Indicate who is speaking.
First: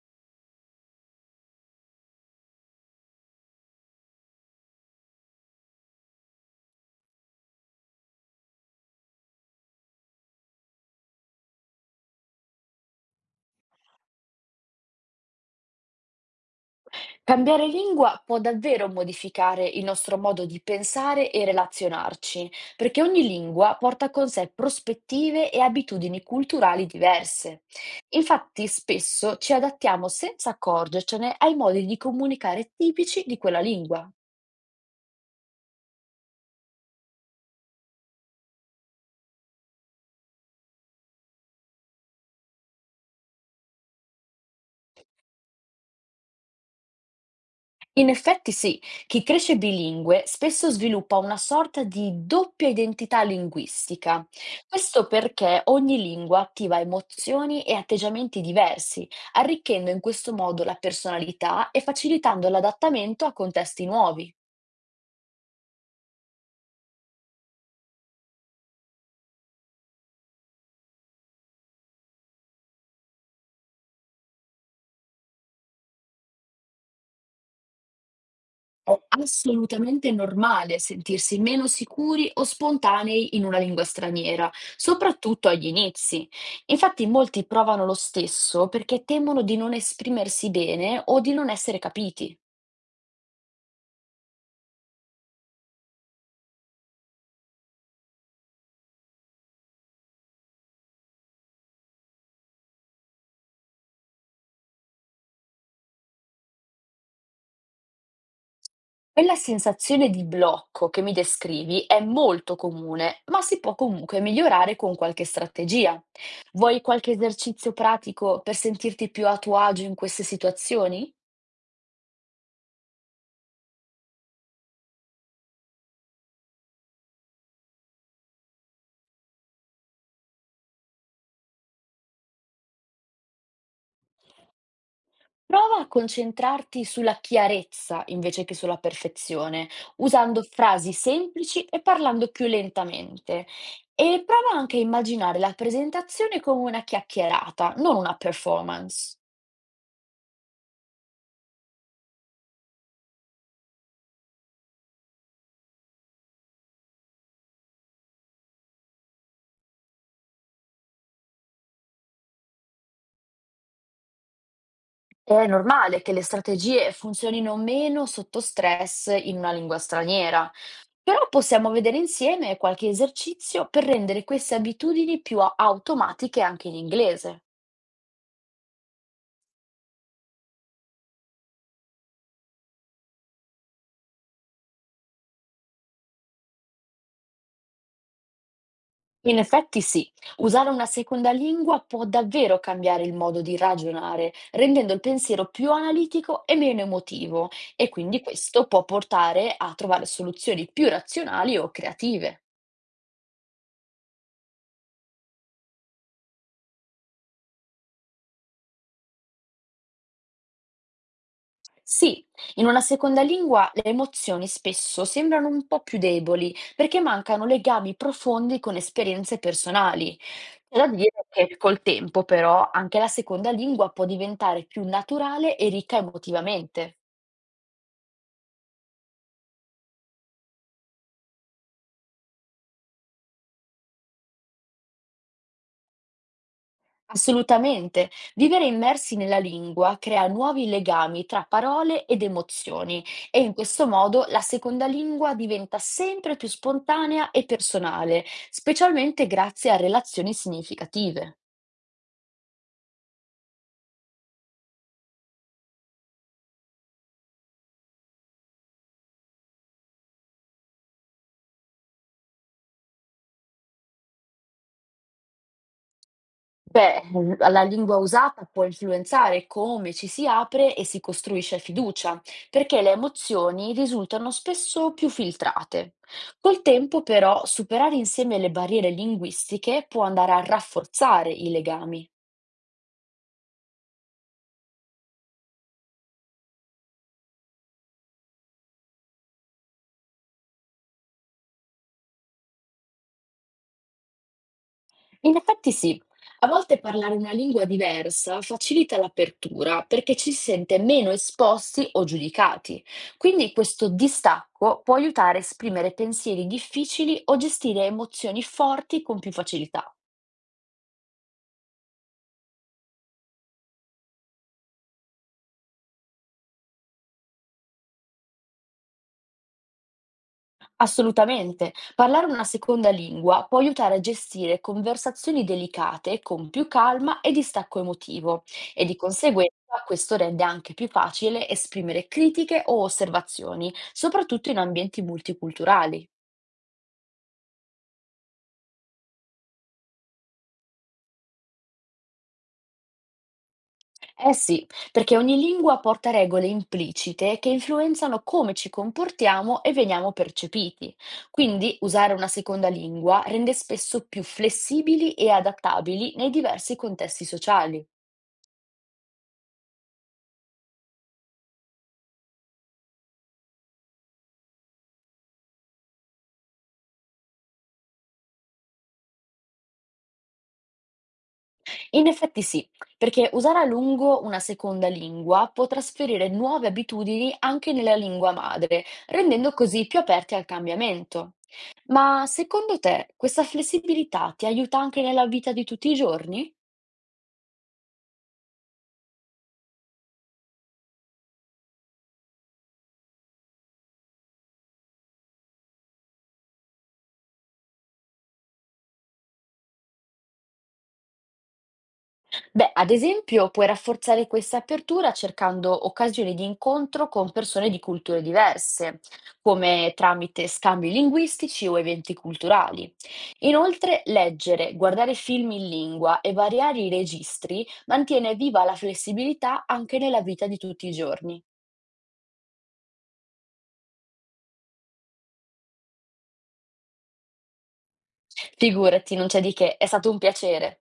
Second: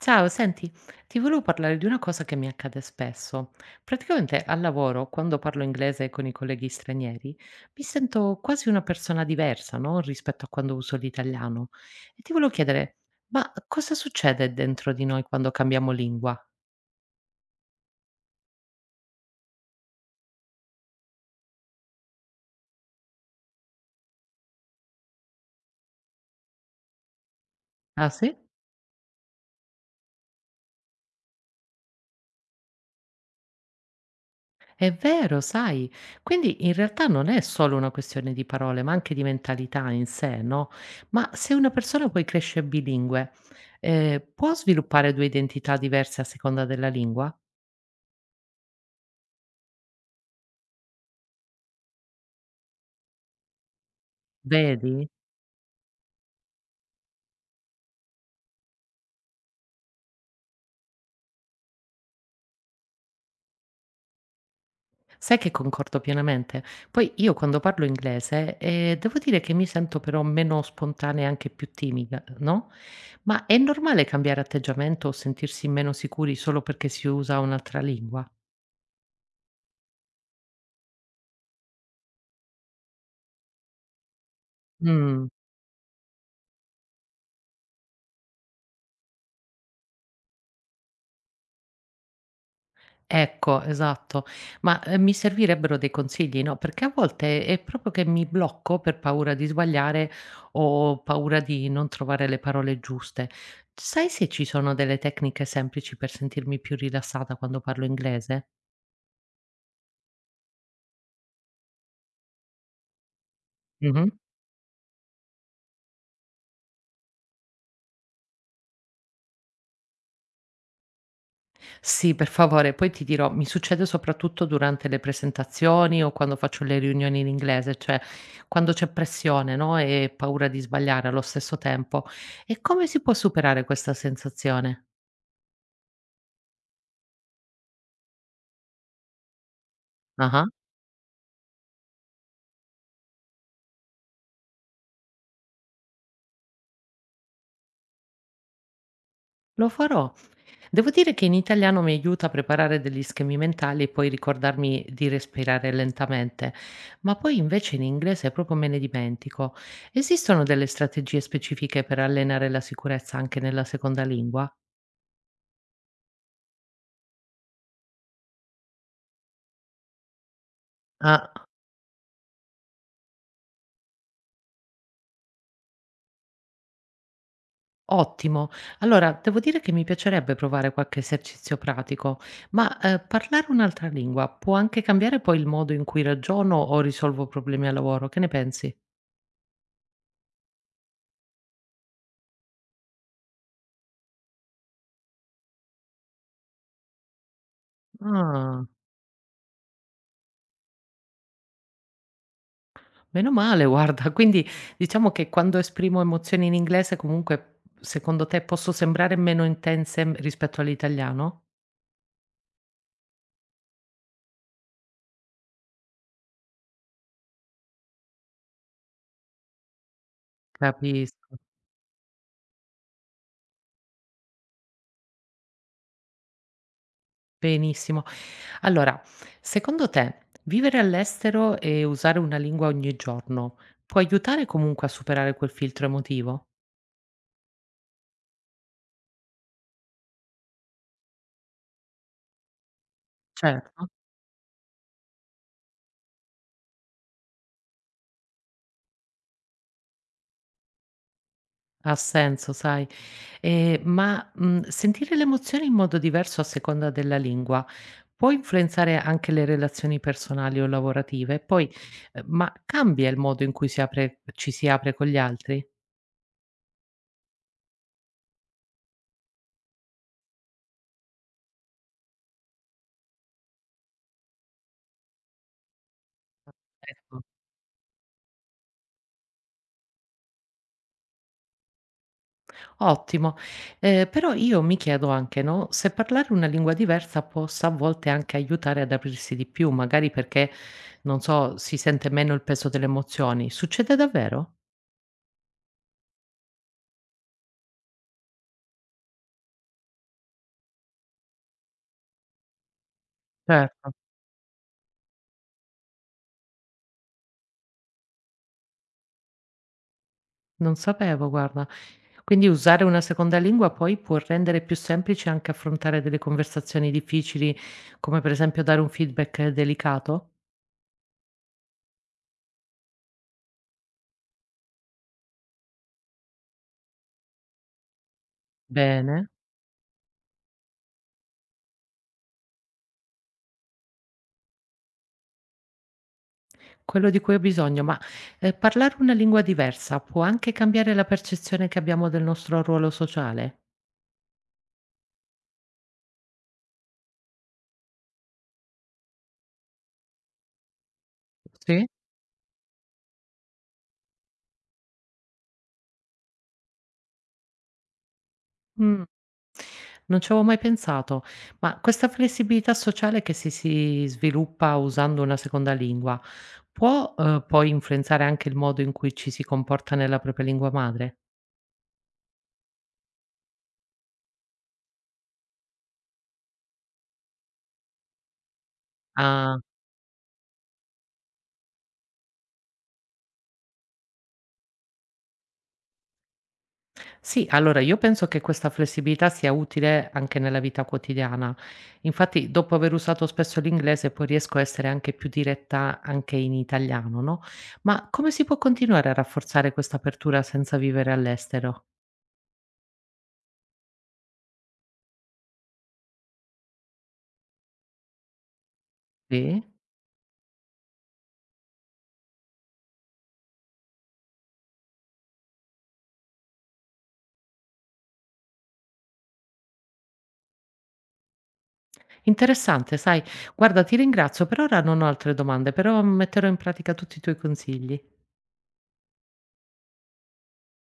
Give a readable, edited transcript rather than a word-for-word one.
Speaker 1: Ciao, senti, ti volevo parlare di una cosa che mi accade spesso. Praticamente al lavoro, quando parlo inglese con i colleghi stranieri, mi sento quasi una persona diversa, no? Rispetto a quando uso l'italiano. E ti volevo chiedere, ma cosa succede dentro di noi quando cambiamo lingua?
Speaker 2: Cambiare lingua può davvero modificare il nostro modo di pensare e relazionarci, perché ogni lingua porta con sé prospettive e abitudini culturali diverse.
Speaker 1: Ah, sì?
Speaker 2: Infatti, spesso ci adattiamo senza accorgercene ai modi di comunicare tipici di quella lingua.
Speaker 1: È vero, sai. Quindi in realtà non è solo una questione di parole, ma anche di mentalità in sé, no? Ma se una persona poi cresce bilingue, può sviluppare due identità diverse a seconda della lingua?
Speaker 2: In effetti sì, chi cresce bilingue spesso sviluppa una sorta di doppia identità linguistica. Questo
Speaker 1: Vedi?
Speaker 2: perché ogni lingua attiva emozioni e atteggiamenti diversi, arricchendo in questo modo la personalità e facilitando l'adattamento a contesti nuovi.
Speaker 1: Sai che concordo pienamente. Poi io quando parlo inglese, devo dire che mi sento però meno spontanea e anche più timida, no? Ma è normale cambiare atteggiamento o sentirsi meno sicuri solo perché si usa un'altra lingua?
Speaker 2: È assolutamente normale sentirsi meno sicuri o spontanei in una lingua straniera,
Speaker 1: Mm.
Speaker 2: soprattutto agli inizi. Infatti molti provano lo stesso perché temono di non esprimersi bene o di non essere capiti.
Speaker 1: Ecco, esatto. Ma, mi servirebbero dei consigli, no, perché a volte è proprio che mi blocco per paura di sbagliare o paura di non trovare le parole giuste. Sai se ci sono delle tecniche semplici per sentirmi più rilassata quando parlo inglese?
Speaker 2: Quella sensazione di blocco che mi descrivi è molto comune, ma si può
Speaker 1: Mh-mh.
Speaker 2: comunque migliorare con qualche strategia. Vuoi qualche esercizio pratico per sentirti più a tuo agio in queste situazioni?
Speaker 1: Sì, per favore, poi ti dirò, mi succede soprattutto durante le presentazioni o quando faccio le riunioni in inglese, cioè quando c'è pressione, no, e paura di sbagliare allo stesso tempo. E come si può superare questa sensazione?
Speaker 2: Prova a concentrarti sulla chiarezza invece che sulla perfezione, usando
Speaker 1: Ah-ah.
Speaker 2: frasi semplici e parlando più lentamente. E prova anche a immaginare la presentazione come una chiacchierata, non una performance.
Speaker 1: Lo farò. Devo dire che in italiano mi aiuta a preparare degli schemi mentali e poi ricordarmi di respirare lentamente, ma poi invece in inglese proprio me ne dimentico. Esistono delle strategie specifiche per allenare la sicurezza anche nella seconda lingua?
Speaker 2: È normale che le strategie funzionino meno sotto stress in una lingua straniera, però
Speaker 1: Ah,
Speaker 2: possiamo vedere insieme qualche esercizio per rendere queste abitudini automatiche anche in inglese.
Speaker 1: ottimo. Allora, devo dire che mi piacerebbe provare qualche esercizio pratico, ma parlare un'altra lingua può anche cambiare poi il modo in cui ragiono o risolvo problemi al lavoro. Che ne pensi?
Speaker 2: In effetti sì, usare una seconda lingua può davvero cambiare il modo di ragionare, rendendo il pensiero più analitico e meno emotivo, e quindi questo
Speaker 1: Ah.
Speaker 2: può portare a trovare soluzioni più razionali o creative.
Speaker 1: Meno male guarda, quindi diciamo che quando esprimo emozioni in inglese comunque secondo te posso sembrare meno intense, rispetto all'italiano?
Speaker 2: Sì, in una seconda lingua le emozioni spesso sembrano un po' più deboli perché mancano legami profondi con esperienze personali. C'è da dire
Speaker 1: Capisco,
Speaker 2: che col tempo però anche la seconda lingua può diventare più naturale e ricca emotivamente.
Speaker 1: benissimo. Allora, secondo te vivere all'estero e usare una lingua ogni giorno può aiutare comunque a superare quel filtro emotivo?
Speaker 2: Assolutamente. Vivere immersi nella lingua crea nuovi legami tra parole ed emozioni e in questo
Speaker 1: Certo.
Speaker 2: modo la seconda lingua diventa sempre più spontanea e personale, specialmente grazie a relazioni significative.
Speaker 1: Ha senso, sai. Ma, sentire le emozioni in modo diverso a seconda della lingua può influenzare anche le relazioni personali o lavorative? E poi, ma cambia il modo in cui si apre ci si apre con gli altri?
Speaker 2: Beh, la lingua usata può influenzare come ci si apre e si costruisce fiducia, perché le emozioni risultano spesso più filtrate. Col tempo,
Speaker 1: Ecco,
Speaker 2: però, superare insieme le barriere linguistiche può andare a rafforzare i legami.
Speaker 1: ottimo. Però io mi chiedo anche, no, se parlare una lingua diversa possa a volte anche aiutare ad aprirsi di più, magari perché, non so, si sente meno il peso delle emozioni. Succede davvero?
Speaker 2: In effetti sì, a volte parlare una lingua diversa facilita l'apertura perché ci si sente meno esposti o giudicati. Quindi questo
Speaker 1: Certo.
Speaker 2: distacco può aiutare a esprimere pensieri difficili o gestire emozioni forti con più facilità.
Speaker 1: Non sapevo guarda. Quindi usare una seconda lingua poi può rendere più semplice anche affrontare delle conversazioni difficili, come per esempio dare un feedback delicato?
Speaker 2: Assolutamente. Parlare una seconda lingua può aiutare a gestire conversazioni delicate con più calma e distacco emotivo e di
Speaker 1: Bene,
Speaker 2: conseguenza questo rende anche più facile esprimere critiche o osservazioni, soprattutto in ambienti multiculturali.
Speaker 1: quello di cui ho bisogno, ma, parlare una lingua diversa può anche cambiare la percezione che abbiamo del nostro ruolo sociale?
Speaker 2: Eh sì, perché ogni lingua porta regole implicite che influenzano come ci comportiamo e veniamo percepiti. Quindi
Speaker 1: Sì?
Speaker 2: usare una seconda lingua rende spesso più flessibili e adattabili nei diversi contesti sociali.
Speaker 1: Mh, non ci avevo mai pensato, ma questa flessibilità sociale che si sviluppa usando una seconda lingua può, poi influenzare anche il modo in cui ci si comporta nella propria lingua madre?
Speaker 2: In effetti sì, perché usare a lungo una seconda lingua può trasferire nuove abitudini anche nella lingua madre, rendendo
Speaker 1: Ah,
Speaker 2: così più aperti al cambiamento. Ma secondo te questa flessibilità ti aiuta anche nella vita di tutti i giorni?
Speaker 1: sì, allora io penso che questa flessibilità sia utile anche nella vita quotidiana. Infatti, dopo aver usato spesso l'inglese, poi riesco a essere anche più diretta anche in italiano, no? Ma come si può continuare a rafforzare questa apertura senza vivere all'estero?
Speaker 2: Beh, ad esempio, puoi rafforzare questa apertura cercando occasioni di incontro con persone di culture diverse,
Speaker 1: Sì?
Speaker 2: come tramite scambi linguistici o eventi culturali. Inoltre, leggere, guardare film in lingua e variare i registri mantiene viva la flessibilità anche nella vita di tutti i giorni.
Speaker 1: Interessante, sai. Guarda, ti ringrazio, per ora non ho altre domande, però metterò in pratica tutti i tuoi consigli.
Speaker 2: Figurati, non c'è di che, è stato un piacere.